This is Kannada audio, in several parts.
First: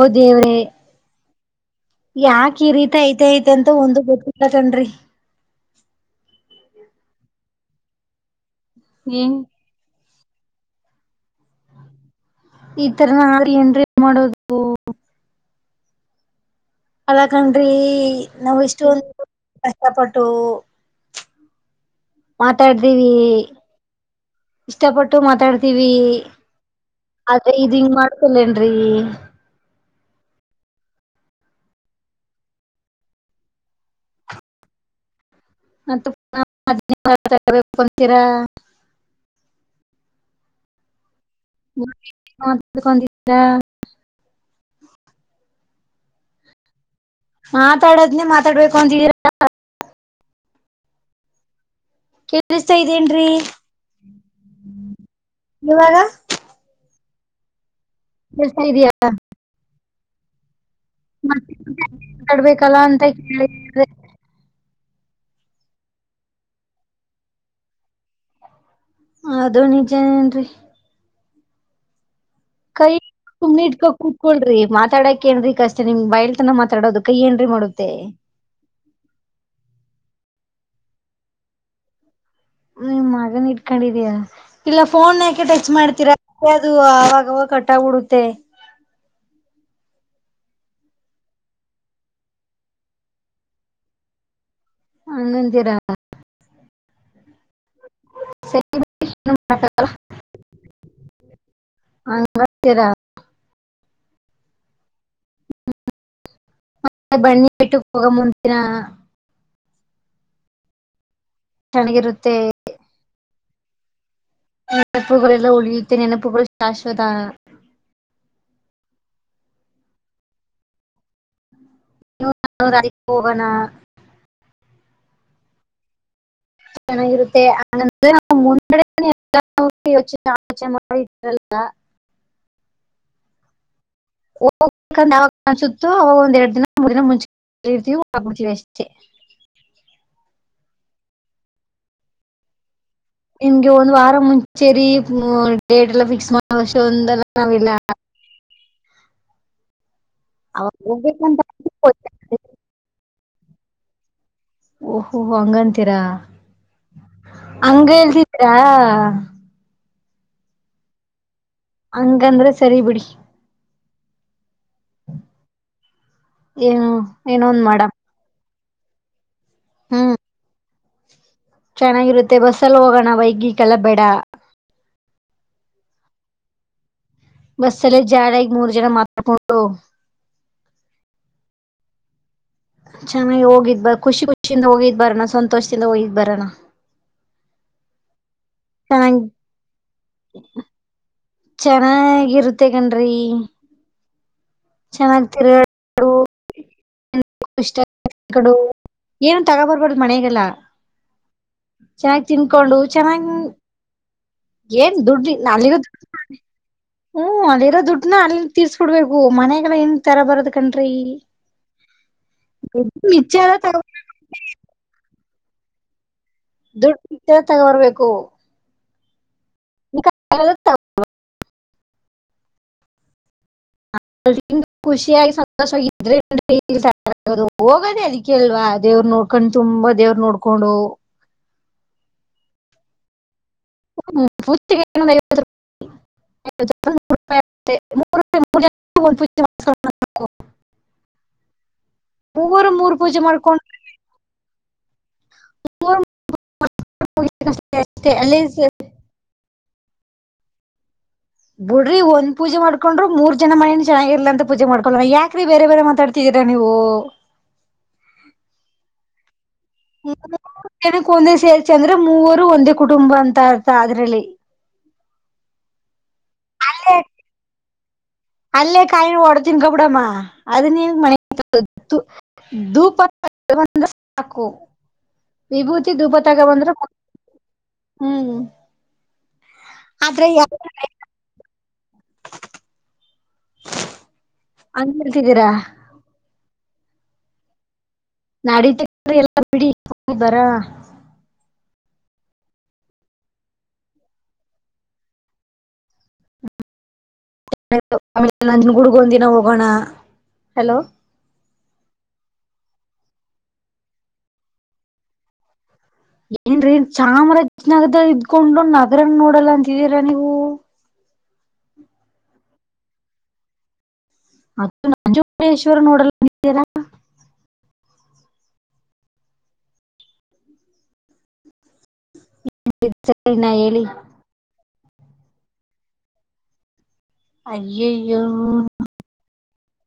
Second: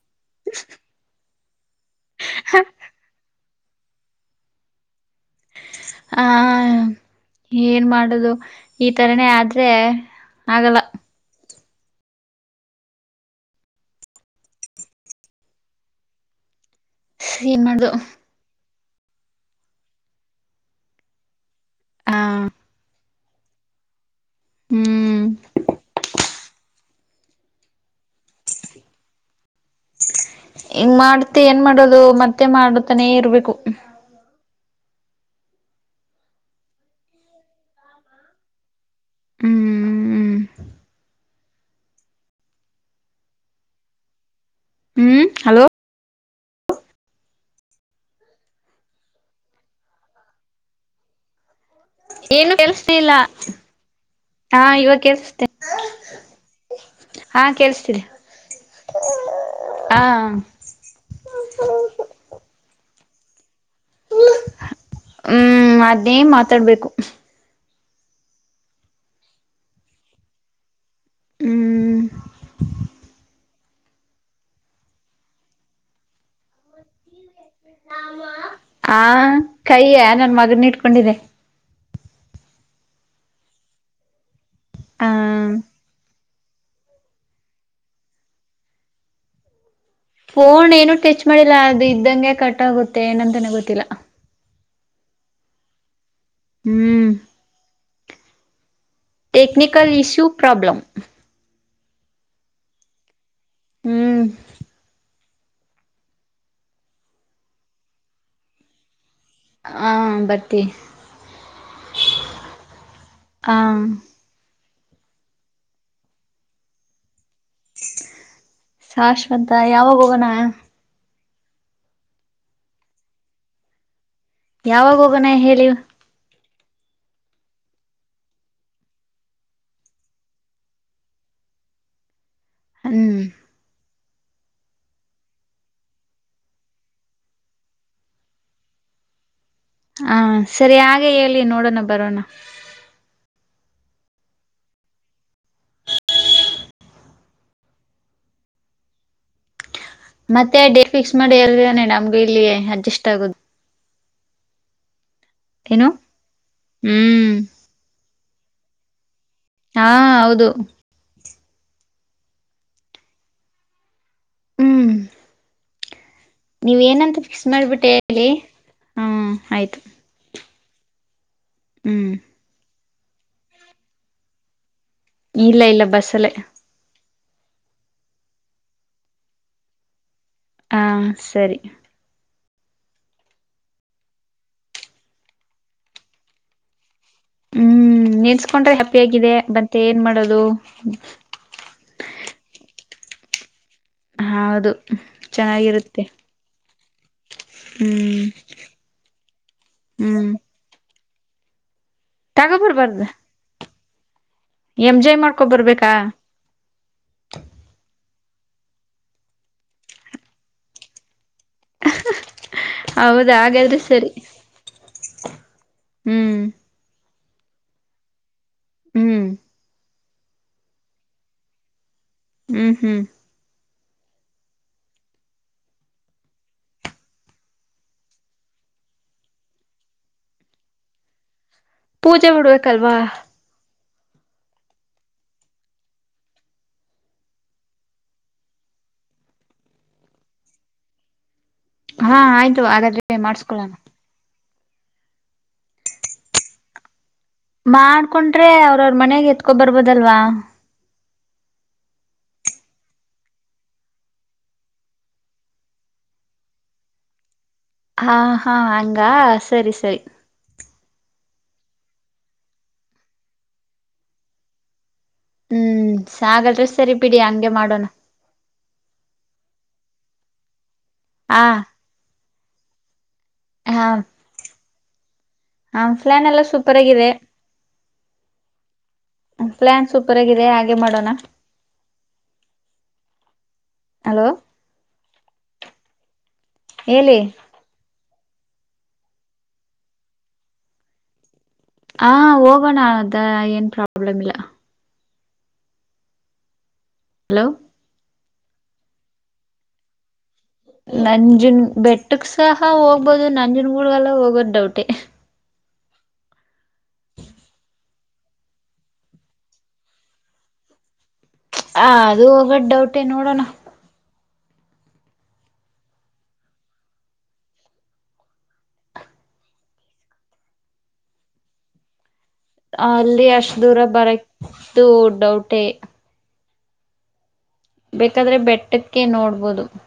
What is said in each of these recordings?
ಓ ದೇವ್ರೇ ಯಾಕ ಈ ರೀತ ಐತೆ ಐ ಮತ್ತೆಂತ ಒಂದು ಗೊತ್ತಿಲ್ಲ ಕಣ್ರಿ ಹ ಏನ್ ಮಾಡೋದು ಇತರನೇ ಆದ್ರೆ ಆಗಲ್ಲ ಇ ತರನ ಏನ್ರೀ ಮಾಡೋದು? ಅಲ್ಲಾ ಏನ್ ಕಣ್ರೀ ಮಾಡುದು ನಾವ್ ಇಷ್ಟ್ ಇಸ್ಟೊಂದು ಕಷ್ಟಪಟ್ಟು ಆ ಮಾತಾಡ್ದೀವಿ ಹೆ ಇಷ್ಟಪಟ್ಟು ಹ್ಮ್ ಮಾತಾಡ್ತೀವೀ ಅದೇ ಇದಿಂಗ್ ಮಾಡ್ತಿರ್ಲಿಲ್ರಿ [unintelligible] ಇಂಗ್ ಮಾಡ್ತಿ ಏನ್ ಮಾಡೋದು ಮತ್ತೆ ಮಾಡ್ತನೇ ಇರ್ಬೇಕು ಮಂತೀರಾ [unintelligible] ಹ್ಮ್ ಹ್ಮ್ ಹ್ಮ್ [unintelligible] ಹ್ಮ ಹಲೋ ಮಾತಾಡದ್ನೇ ಮಾತಾಡ್ಬೇಕು ಅಂತಿದಿರಾ ಏನು ಕೇಳಿಸ್ತಾ ಕೆಳ್ಸ್ತಿಲ್ಲ, ಇದೇನ್ರಿ ಹಾ ಇವಾಗ ಕೆಳ್ಸುತ್ತೆ ಇವಾಗ ಹಾ ಕೇಳ್ಸ್ತಿದೇ ಹೇಳ್ತಾ ಇದಿಯಲ್ಲ ಹ ಹ ಮಡ್ಬೇಕಲ್ಲ ಅಂತ [unintelligible] ಹ್ಮ [unintelligible] ಹ್ಮ್ ಅದೇ ಮಾತಾಡ್ಬೇಕು ಅದು ನಿಜನೇನ್ರಿ ಹ್ಮ್ ಕೈ ನೀಟ್ಕ ಕುತ್ಕೊಳ್ರಿ ಮಾತಾಡಕ್ ಏನ್ರರಿ ಕಷ್ಟ ನಿಮ್ ಬಾಯಲ್ ತನೇ ಮಾತಾಡೋದು ಕೈ ಏನ್ರೀ ಮಾಡುತ್ತೆ ಹಾ ಕೈಯ ನನ್ ಮಗ್ ಅದೃನ್ ಇಟ್ಕೊಂಡಿದೆ ಮ್ ಮಗನ್ ಇಟ್ಕನ್ಡಿದೀಯಾ? ಇಲ್ಲ ಆ ಫೋನ್ ಯಾಕೆ ಟಚ್ ಮಾಡ್ತೀರಾ ಅದು ಅವಾಗವಾಗ್ ಕಟ್ಟಗ್ ಬಿಡುತ್ತೆ ಫೋನ್ ಏನು ಟಚ್ ಮಾಡಿಲ್ಲ ಅದು ಇದ್ದಂಗೆ ಕಟ್ ಆಗುತ್ತೆ ಏನಂತಾನೆ ಗೊತ್ತಿಲ್ಲ ಅಂಗಂತೀರಾ? ಹ್ಮ್ ಟೆಕ್ನಿಕಲ್ ಇಶ್ಯೂ ಪ್ರಾಬ್ಲಮ್ ಅಂಗಂತೀರಾ [unintelligible] ಹ್ಮ್ ಹ್ಮ ಮತ್ತೆ ಬನ್ನಿ ಬೆಟ್ಟಕ್ [inaudible] ಹೋಗಮ್ ಒಂದಿನ ಹಾ ಬರ್ತೀ ತಣ್ಗಿರುತ್ತೆ ಹಾಮ್ ನೆನಪುಕೆಲ್ಲ ಉಳಿಯುತ್ತ ನೆನಪುಗಳು ಶಾಶ್ವತ ಶಾಶ್ವತ ಯಾವಾಗ ಹೋಗೋಣ [inaudible] ಯಾವಾಗ ಹೋಗೋಣ ಹೇಳಿವ [inaudible] ಹ್ಮ್ ಹೋಗ್ಬೇಕಂದ ಅವಾಗ ಕನ್ಸುತ್ತು ಅವಾಗ ಒಂದ್ ಎರಡ್ ದಿನ ಮೂರ್ ದಿನ ಮುಂಚ್ರ್ತೀವಿ ಆಬಡ್ವಿ ಅಷ್ಟೇ [unintelligible] ಹಾ ಸರಿ ಹಾಗೆ ಹೇಳಿ ನೋಡೋಣ ಬರೋಣ ನಿಮ್ಗೆ ಒಂದ್ ವಾರ ಮುಂಚೆರಿ ಡೇಟ್ ಎಲ್ಲ ಫಿಕ್ಸ್ ಮಾಡಷ್ಟ ಒಂದಲ್ಲ ನಾವಿಲ್ಲ ಮತ್ತೆ ಅವಾಗ ಡೇಟ್ ಫಿಕ್ಸ್ ಮಾಡಿ ಹೋಗ್ಬೇಕಂತ ಎರದಾನನೆ ನಮ್ಗು ಇಲ್ಲಿ ಅಡ್ಜಸ್ಟ್ ಆಗುದು ಹೂ ಹೂ ಓಹ್ ಏನು ಹಂಗಂತೀರಾ ಹ್ಮ್ ಹಂಗ ಹಳ್ತಿದ್ದೀರಾ ಹಾ ಹಾ ಹೌದು ಹಂಗಂದ್ರೆ ಸರಿ ಬಿಡಿ ನೀವ್ ಏನು ಏನಂತ ಏನೋ ಫಿಕ್ಸ್ ಒಂದ್ ಮಾಡ ಮಾಡ್ಬಿಟ್ಟೆಲ್ಲಿ ಆಯಿತು ಹ್ಮ್ ಚೆನ್ನಾಗಿರುತ್ತೆ ಬಸ್ಸಲ್ಲಿ ಹೋಗೋಣ ನ ವೈಗಿ ಕಲಬೇಡ [unintelligible] ಇಲ್ಲ ಇಲ್ಲ ಬಸ್ಸಲ್ಲೇ ಬಸ್ಸಲ್ಲ ಜಾಡ ಈಗ ಮೂರ್ ಜನ ಮಾತಾಡ್ಕೊಂಡು [inaudible] ಹಾ ಸರಿ ಚೆನ್ನಾಗಿ ಹೋಗಿದ್ ಬ ಖುಷಿ ಖುಷಿಯಿಂದ ಹೋಗಿದ್ ಬರೋಣ ಸಂತೋಷದಿಂದ ಹೋಗಿದ್ ಬರೋಣ ಹ್ಮ್ ಕೊಂಡ್ರೆ ಹ್ಯಾಪಿ ಚೆನ್ನಾಗಿ ಆಗಿದೆ ಬಂತೆೆ ಏನ್ ಮಾಡೋದು [inaudible] ರೀ ಹೌದು ಚೆನ್ನಾಗಿರುತ್ತೆ ಹ್ಮ್ [unintelligible] ಏನು ತಗೋಬರ್ಬಾರ್ದ್ ಹ್ಮ್ ಮನೆಗೆಲ್ಲ ಚೆನ್ನಾಗ್ ತಿನ್ಕೊಂಡು ತಗೋಬರ್ಬಾರ್ದ ಚೆನ್ನಾಗಿ ಏನ್ ಎಂಜಾಯ್ ದುಡ್ರಿ ಮಾಡ್ಕೊ ನನ್ಗೂ ದು ಬರ್ಬೇಕಾ [unintelligible] ಹ್ಮ್ ಅಲ್ಲಿರೋ ದುಡ್ನ ಅಲ್ಲಿ ತೀರ್ಸ್ಕೊಡ್ಬೇಕು ಮನ್ಯಾಗಲ್ಲ ನ್ ತರ ಬರದ್ ಕಣ್ರೀ ಹೌದಾ ಹಾಗಾದ್ರೆ [inaudible] ಸರಿ ಹ್ಮ್ [inaudible] ಇ ತಗ ಬರ್ಬೇಕು ಹ್ಮ್ [unintelligible] ಹ್ಮ್ ಹ್ಮ್ ಖುಷಿಯಾಗಿ ಸಂತೋಷವ ಇದ್ರೆ ಹೋಗದೇ ಅದಕ್ಕೆಲ್ವಾ ದೇವ್ರ ನೋಡ್ಕೊಂಡು ತುಂಬಾ ದೇವ್ರ ನೋಡ್ಕೊಂಡು ಪೂಜೆ ಮಾಡಡ್ಬೇಕಲ್ವಾ. ಹ್ಮ ಪು. [unintelligible] ಹಾ ಆಯ್ತು ಹಾಗಾದ್ರೆ ಮಾಡ್ಸ್ಕೊಳಣ. ಹ. [unintelligible] ಮಾಡ್ಕೊಂಡ್ರೆ ಅವ್ರವ್ರ ಮನೆಾಗ ಎತ್ ಕುದೂರು ಬಿದಲ್ವಾ. ಬಿಡ್ರಿ ಒಂದ್ ಪೂಜೆ ಮಾಡ್ಕೊಂಡರು ಮೂರ್ ಜನ ಮನೇನ್ ಚೆನ್ನಾಗ್ ಇಲ್ಲಿಅಂತ ಪೂಜೆ ಮಾಡ್ಕೊಂಡು ಯಾಕ್ರೀ ಬೇರೆ ಬೇರೆ ಮಾತಾಡ್ತಿದೀರ ನೀವು. ಹಾ ಹಾ ಹಂಗ. ಸರಿ ಸರಿ. ಮೂರ್ ಜನಕ್ಕೆ ಒಂದೇ ಸೇರ್ ಚಂದ್ರೆ ಮೂವರು ಒಂದೇ ಕುಟುಂಬ ಅಂತ ಇರ್ತ ಅದ್ರಲ್ಲಿ. ಹ್ಮ್. ಹಾಗಾದ್ರೆ ಸರಿ ಅಲ್ಲೇ ಬಿಡಿ ಹಂಗೆ ಮಾಡೋಣ ಅಲ್ಲೇ ಕಾಯಿ ಓಡತಿನ್ಕ ಬಿಡಮ್ಮ ಅವನು ಮ. ಹ [unintelligible] ದೂಪ ಂದ ಹ ಸಾಕು ಹ ವಿಭೂತಿ ಧೂಪ ಪ್ಲಾನ್ ತಗ ಎಲ್ಲ ಬಂದ್ರೆ ಸೂಪರ್ ಆಗಿದೆ ಹ್ಮ್ ಪ್ಲಾನ್ ಸೂಪರ್ ಆದ್ರೆ ಆಗಿದೆ ಹಾಗೆ ಮಾಡೋಣ ಹಲೋ ಅಂತಿರ್ತಿದ್ದೀರಾ. ಹೇಳಿ. ನಾಡೀತ್ರ ಎಲ್ಲ ಬಿಡಿ ಬರ. ಹಾ ಹೋಗೋಣ ಅದ ಏನ್ ಪ್ರಾಬ್ಲಮ್ ಇಲ್ಲ. ಹಲೋ. ಆಮೇಲೆ ನಂದನ್ ಗುಡ್ಗ ಒಂದಿನ ಹೋಗೋಣ. ಹಲೋ ನಂಜುನ್. ಬೆಟ್ಟಕ್ ಸಹ ಹೋಗ್ಬೋದು ನಂಜನ್ಗೂಡುಗೆಲ್ಲ ಹೋಗೋದ್ ಡೌಟೆ. ಏನ್ರೀನ್ ಚಾಮರಾಜನಗರ ಇದ್ಕೊಂಡು ನಗರನ ನೋಡಲ್ಲ ಅಂತಿದೀರಾ ನೀವು. ಹ ಅದು ಹೋಗದ ಡೌಟೆ ನೋಡೋಣ. ಮದು ನಂಜುೇಶ್ವರ ನೋಡಲ್ಲಿದ್ದೀರ ಅಲ್ಲಿ ನಾ ಅಷ್ಟ್ ದೂರ ಹೇಳಿ ಬರಕ್. ಇದು ಡೌಟೇ. ಅಯ್ಯಯ್ಯೋ ಬೇಕಾದ್ರೆ ಬೆಟ್ಟಕ್ಕೆ ನೋಡ್ಬೋದು. ಹ್.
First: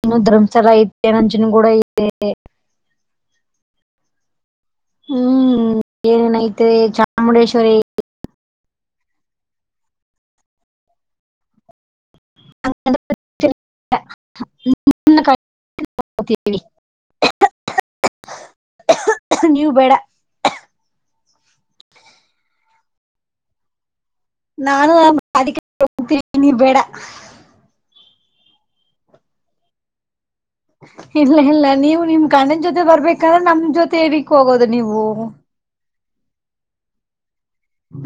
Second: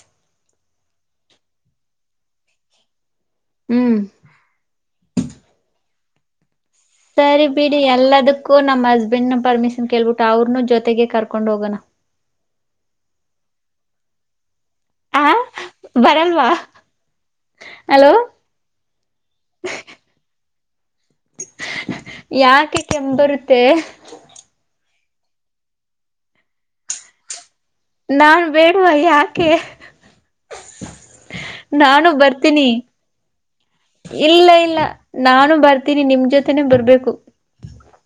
ಇನ್ನುೂ ಧರ್ಂಸ ರೈತ್ಯ ನಂಜನಗೂಡು ಕೂಡ ಐತೆ ಹ್ಮ್. ಹ್ಮ್ ಏನನಾಯ್ತು. ಸರಿ ಬಿಡಿ ಎಲ್ಲದಕ್ಕ. ಕೂ ನಮ್ಮ್ ಹಸ್ಬೆಂಡ್ ನ ಪರ್ಮಿಷನ್ ಕೇಳ್ಬಿಟ್ಟ ಅವ್ರನು ಜೊತೆಗೆ ಕರ್ಕೊಂಡ್ ಹೋಗೋಣ. ಅ. [unintelligible] ಹ ಬರಲ್ವಾ ಹಲೋ ನೀವು ಬೇಡ ಯಾಕೆ ಕೆಮ್ ಬರುತ್ತೆ? ನಾನು [inaudible] ಅದ್ಕೆ ಹೋಗ್ತಿದೀನಿ ಬೇಡ. ನಾನ್ ಬೇಡವ ಯಾಕೆ? ಇಲ್ಲ ಇಲ್ಲ ನೀವು ನಾನು ನಿಮ್ಮ ಗಂಡನ ಬರ್ತೀನಿ ಜೊತೆ ಬರ್ಬೇಕಂದ್ರೆ ನಮ್ಮ ಜೊತೆ ಎದ್ದಕ ಇಲ್ಲ ಹೋಗೋದು ಇಲ್ಲ ನೀವು. ನಾನು ಬರ್ತೀನಿ ನಿಮ್ ಜೊತೆನೆ ಬರ್ಬೇಕು.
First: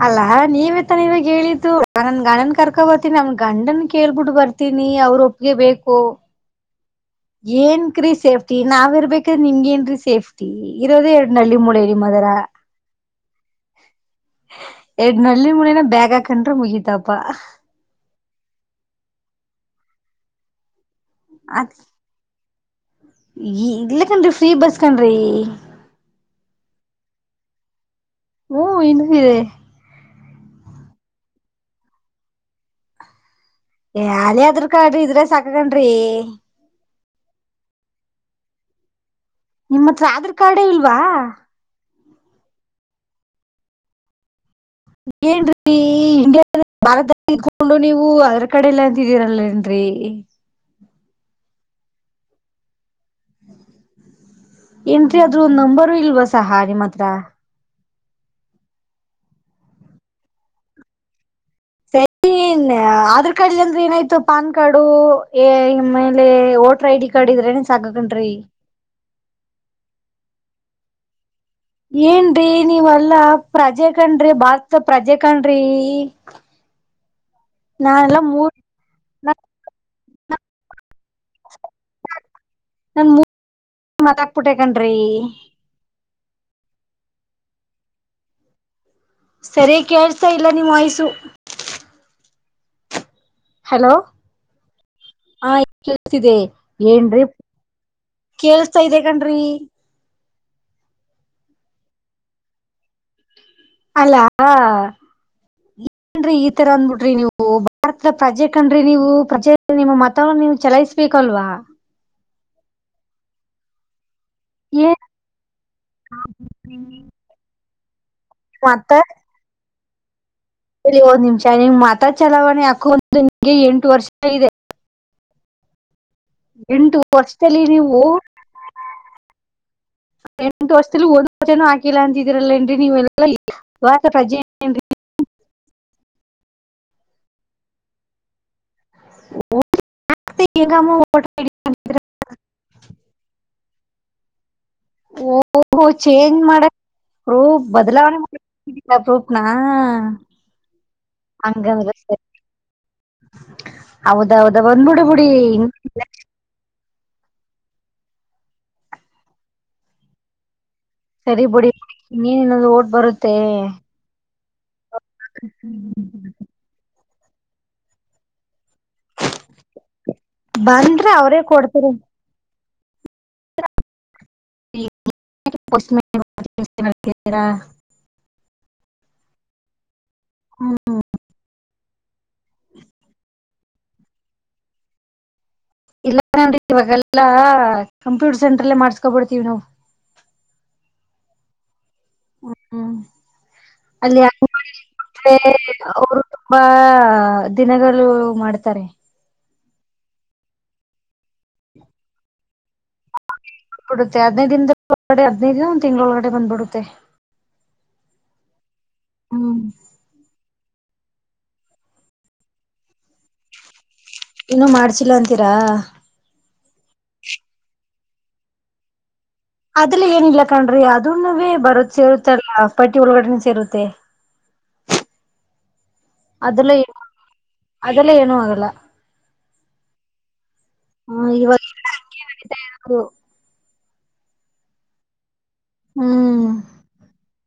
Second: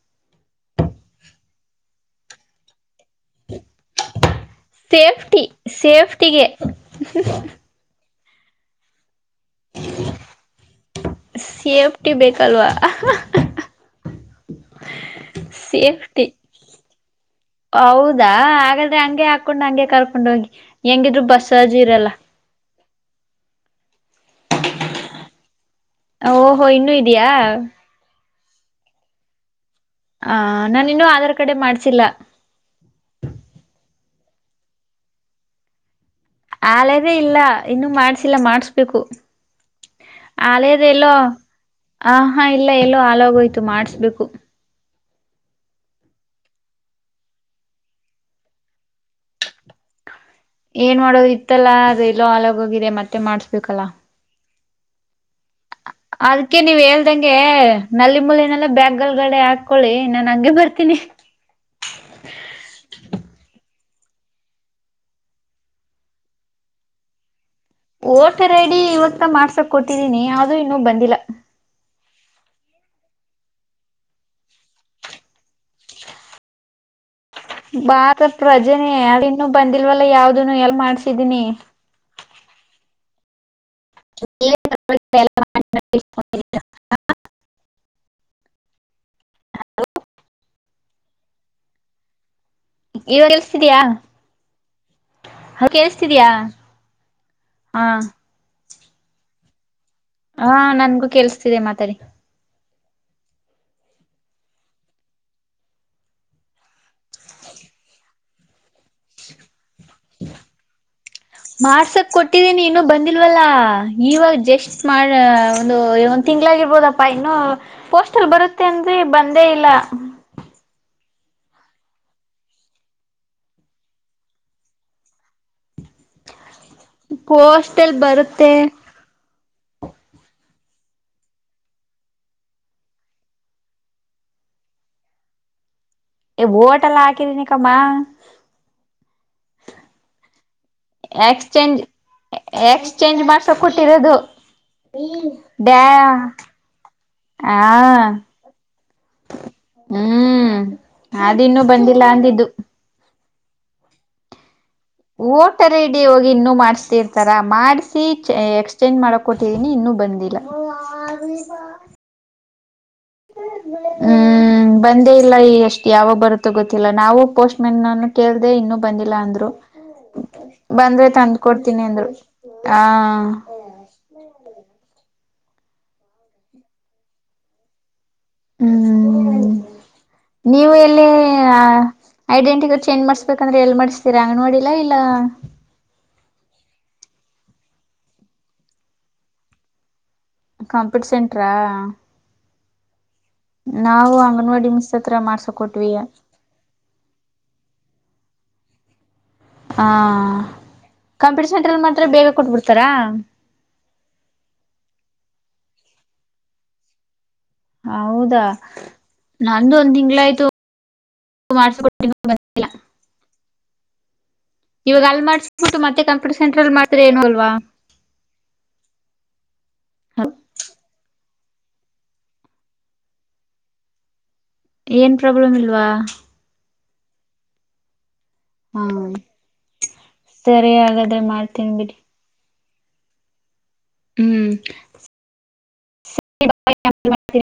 ಅಲ್ಲಾ ನೀವೇ ತಾನೆ ಇವಾಗ ಹೇಳಿದ್ದು ನನ್ನ ಗಂಡನ ಕರ್ಕೊ ಬರ್ತೀನಿ ನನ್ನ. ಗಂಡನ್ ಕೇಳ್ಬಿಟ್ಟು ಬರ್ತೀನಿ ಅವ್ರ ಸೇಫ್ಟಿ ಒಪ್ಗೆ ಬೇಕು. ಸೇಫ್ಟಿಗೆ ಏನ್ ಕ್ರಿಸ. ಸೇಫ್ಟಿ ನಾವ್ ಇರ್ಬೇಕ. ನಿಮಗ ಏನ್ರಿ ಸೇಫ್ಟಿ ಇರೋದೇ ಎರಡ್ ನಳ್ಳಿ ಮೂಳೆ ನಿಮ್ಮ ಸೇಫ್ಟಿ ಹತ್ರ ಬೇಕಲ್ವಾ ಎರಡ್ ನಳ್ಳಿ ಮೂಳೆನ ಬ್ಯಾಗ್ ಸೇಫ್ಟಿ ಹಾಕೊಂಡ್ರ ಮುಗಿತಪ. ಹೌದಾ ಹಾಗಾದ್ರೆ ಹಂಗೆ ಹಾಕೊಂಡ್ ಹಂಗೆ ಕರ್ಕೊಂಡ ಹೋಗಿ. ಹೆಂಗಿದ್ರು ಬಸ್ ಚಾರ್ಜು ಇರಲ್ಲ. [unintelligible] ನಮ್ದು ಫ್ರೀ ಬಸ್ ಕಣ್ರೀ.. ಓ ಇನ್ನು ಇದಿಯಾ? ಹ್ಮ ಇನ್ ಇದೆ. ಹ ನಾನ ಇನ್ನುೂ ಆಧಾರ್ ಕಾರ್ಡೆೇ ಮಾಡ್ಸಿಲ್ಲ. ಯಾ ಹಳೆ ಆಧಾರ ಕಾರ್ಡ ಇದ್ರ ಸಾಕಕಣ್ರಿ. ಇನ್ನುೂ ಮಾಡ್ಸಿಲ್ಲ ಮಾಡಸ್ಬೇಕು. ನಿಮ್ಮ್ ಹತ್ರ ಆಧಾರ್ ಕಾರ್ಡೇ ಹಾಳೇದ ಇಲ್ವಾ ಏಲೋ ಆಹಾ ಇಲ್ಲ. ಎಲ್ಲೋ ಹಾಳಾಗೋಯ್ತು ಮಾಡ್ಸಬೇಕು. ಏನ್ ರೀ ಇಂಡಿಯ ಭಾರತದಲ್ಲಿ ಇದಕೊಂಡು ನೀವು ಆಧಾರ್ ಕಾರ್ಡ್ ಇಲ್ಲ. ಇರಲ್ಲ ಏನ್ರಿ. ಗೋತ್ತಲ್ಲಾ ಅದ ಎಲ್ಲೋ ಹಾಳಾಗೋಗಿದೆ ಮತ್ತೆ ಮಾಡಸ್ಬೇಕಲ್ಲ. ಇಂದ. ಎ ಅದ್ರ ನಂಬರು ಇಲ್ವಾ ಅದಕ್ಕೆ ಸಹ ನೀವ್ ನಿಮ್ಮ ಹತ್ರ? ಹೇಳ್ದಂಗೆ ನಲ್ಲಿ ಮುಳನೆಲ್ಲ ಬ್ಯಾಗ ಒಳಗಡೆ ಹಾಕೊಳ್ಳಿ ನಾನ್ ಹಂಗೆ ಬರ್ತೀನಿ. ಏನ್ ಆಧಾರ್ ಕಾರ್ಡ್ ಇಲ್ಲ ಅಂದ್ರೆ ಏನಾಯ್ತು? ಇ ಪಾನ್ ಕಾರ್ಡು ಮೇಲೆ ವೋಟರ್ ಐಡಿ ಕಾರ್ಡ್ ಇದ್ರೆ, ಓಟರ್ ಐಡಿ ಇವತ್ತು, ಮಾಡ್ಸಕ್ ಕೊಟ್ಟಿದೀನಿ ಆದ್ರೂ ಇನ್ನುೂ ಬಂದಿಲ್ಲ. ಏನ್ರೀ ನೀವಲ್ಲಾ ಪ್ರಜೆ ಕಣ್ರಿ ಭಾರತಡಿ ಪ್ರಜೆ ಕಣ್ರಿ. ನಾನೆಲ್ಲಾ ಭಾರತ ಮೂರ್ ಪ್ರಜೆನೆ ಅದ ಇನ್ನು ಬಂದಿಲ್ವಲ್ಲ. ಯಾವ್ದನು ಎಲ್ಲಿ ಮಾಡ್ಸ? ಇದೀನಿ. ಮಾತಾಡ್ಬಿಟ್ಟೆ ಕಣ್ರೀ. ಹ [unintelligible] ಸರಿ ಕೇಳ್ತಾ ಇಲ್ಲ ನಿಮ್ಮ್ ವಯ್ಸು ಇವಾಗ ಕೇಳ್ಸ್ತಿದ್ಯಾ ಹಲೋ ಹ ಕೇಳಸ್ತಿದೆ ಏನ್ೀ ಹಾ ಕ ಇದೆ ಕನ್್ರಿ ಹಾ ನನ್ಗೂ ಕೆಲ್ಸತಿದೆ ಮಾತಾಡಿ ಅಲ್ಲಾ ಏನ್ರಿ ಈ ತರ ಅಂದ್ಬಿಟ್ರಿ ನೀವು ಭಾರತದ ಪ್ರಜೆ ಕಣ್ರಿ ನೀವು ಪ್ರಜೆ ದು ನಿಮ್ಮ ಮತನ್ನ ನೀವು ಚಲಾಯಿಸ್ಬೇಕಲ್ವಾ ಕೊಟ್ಟಿದ್ದೀನಿ ಇನ್ನು ಬಂದಿಲ್ವಲ್ಲ ಇವಾಗ ಜಸ್ಟ್ ಮಾಡ ಒಂದು ಒಂದು ತಿಂ್ಗಳಾಗಿರ್ಬೋದಪ್ಪ ಏನ್ ಇನ್ನೂ ಪೋಸ್ಟಲ್ ಬರುತ್ತೆ ಮತ್ತ ಅಂದರೆ ಬಂದೇ ಇಲ್ಲ ಒಂದ್ ನಿಮಿಷ ನಿಂ್ ಮತ ಚಲಾವಣೆ ಹಾಕೊಂಡು ನಿಂಗೆ ಎಂಟು ವರ್ಷ ಇದೆ ಎಂಟು ವರ್ಷದಲ್ಲಿ ಪೋಸ್ಲ್ ನೀವು ಬರುತ್ತೆ ಎಂಟು ವರ್ಷದಲ್ಲಿ ಒಂದ್ ವತೇನ ಹಾಕಿಲ್ಲ ಅಂತಿದೀರಲ್ಲ ಏನ್ರಿ ನೀವೆಲ್ಲ [unintelligible] ಪ್ರಜೆ ಏನ್ ರಿ [unintelligible] ಹೇ ಹೋಟಲ್ ಹಾಕಿದೀನಿ ಕಮ್ಮ ಹೆಂಗಮ್ಮ ವೋಟ್ ಹಾಕಿ- ಎಕ್ಸ್ಚೇಂಜ್ ಎಕ್ಸ್ಚೇಂಜ್ ಮಾಡಸಕ ಹಟ್ಟಿರದು ಡ್ಯಾ ಓಹೋ ಚೇಂಜ್ ಮಾಡಕ್ ಹ ಪ್ರೂಫ್ ಬದಲಾವಣೆ ಮಾಡಕ್ ಪ್ರೂಫ್ ನಾ ಹ್ಮ್ ಅದೆನ್ನುೂ ಬಂದಿಲ್ಲ ಅಂದಿದ್ದು ಹೌದೌದು ಓಟರ ಐಡಿ ಹೋಗಿ ಇನ್ನುೂ ಮಾಡ್ಸ್ತಿರ್ ಈಥರ ಮಾಡ್ಿಸಿಿ ಎಕ್ಸ್ಚೆಂಜ್ ಮಾಡಕ್ ಕೊಟ್ಟಿದೀನಿ ಇನ್ನೂ ಬಂದಿಲ್ಲ ಸರಿ ಬಿುಡಿ ನೀ ನೋಡ್ ಹ್ಮ್ ಬಂದೇ ಇಲ್ಲ ಈ ಅಷ್ಟ್ ಯಾವಾಗ ಬರುತ್ತೋ ಗೊತ್ತಿಲ್ಲ ನಾವು ಪೋಸ್ಟ್ ಮೆನ್ ನನ್ನು ಕೇಳ್ದಿದೆ ಇನ್ನು ಬಂದಿಲ್ಲ ಅಂದ್ರು ಬಂದ್ರೆ ತಂದ್ ಕೊಡ್ತೀನಿ ಅಂದ್ರು ಹಾ [unintelligible] ಹ್ಮ್ ನೀವು ಎಲ್ಲಿ ಆ ಐಡೆಂಟಿ ಕಾರ್ಡ್ ಚೇಂಜ್ ಮಾಡಸ್ಬೆಕಂಡ್ರೆ ಎಲ್ ಮಾಡಿಸ್ತೀರಾ ಅಂಗನವಾಡಿಲಾ ಇಲ್ಲ ಇಲ್ಲ ನನ್ ಇವಾಗೆಲ್ಲಾ ಕಂಪ್ಯೂಟರ್ ಸೆಂಟರ್ಲ್ಲೇ ಮಾಡ್ಸ್ಕೊಬಿಡ್ತೀವಿ ನಾವು ಕಾಂಪ್ಯೂಟರ್ ಸೆಂಟರಾ ಹ್ಮ್ ನಾವು ಅಲ್ಲಿ ಅಂಗನವಾಡಿ ಮಿಸ್ ಹತ್ರ ಅಂದ್ರೆ ಮಾಡ್ಸ ಕೊೊಟ್ವಿಯ ಅವರು ತುಂಬಾ ದಿನಗಳು ಮಾಡ್ತಾರೆ ಹಾ ಕಂಪ್ಯೂಟರ್ ಸೆಂಟರ್ಲ್ಲಿ ಮಾತ್ರ ಬೇಗ ಕೊಬಿಡ್ತ ಡ ಅದಿನೈ ದ ಅ ಒಂದ್ ತಿಂಗಳೊಳಗಡೆ ಬಂದ್ಬಿಡುತ್ತೆ ಹೌದಾ ಹ್ಮ್ ನಂದು ಒಂದ್ ತಿಂಗ್ಳ ಆಯ್ತು ಮಾಡ್ಸಟ್ಟ ಬಿಲ್ಲ ಇನ್ನು ಇವಾಗ ಮಾಡ್ಸಿಲ್ಲ ಅಲ್ಲಿ ಅಂತೀರಾ ಮಾಡ್ಸಬಿಟ್ಟು ಮತ್ತೆ ಕಂಪ್ಯೂಟರ್ ಸೆಂಟರ್ ಅಲ್ಲಿ ಮಾಡಿದ್ರೆ ಏನು ಆಗಲ್ವಾ ಅದಲ ಏನಿಲ್ಲ ಕಣ್ರಿ ಅದು ನವೆ ಬರೋದ ಸೇರುತ್ತಲ್ಲ ಪಟ್ಟಿ ಒಳಗಡೆನೆ ಸೇರುತ್ತೆ ಏನ್ ಪ್ರಾಬ್ಲಮ್ ಇಲ್ವಾ ಅಲ್ಲನು ಅಲ್ಲ ಏನು ಅ ಹಾ ಸರಿ ಹಾಗಾದ್ರೆ ಮಾಡ್ತೀನಿ ಬಿಡಿ ಹು ಹ್ಮ್ ಹ್ಮ್ ಹ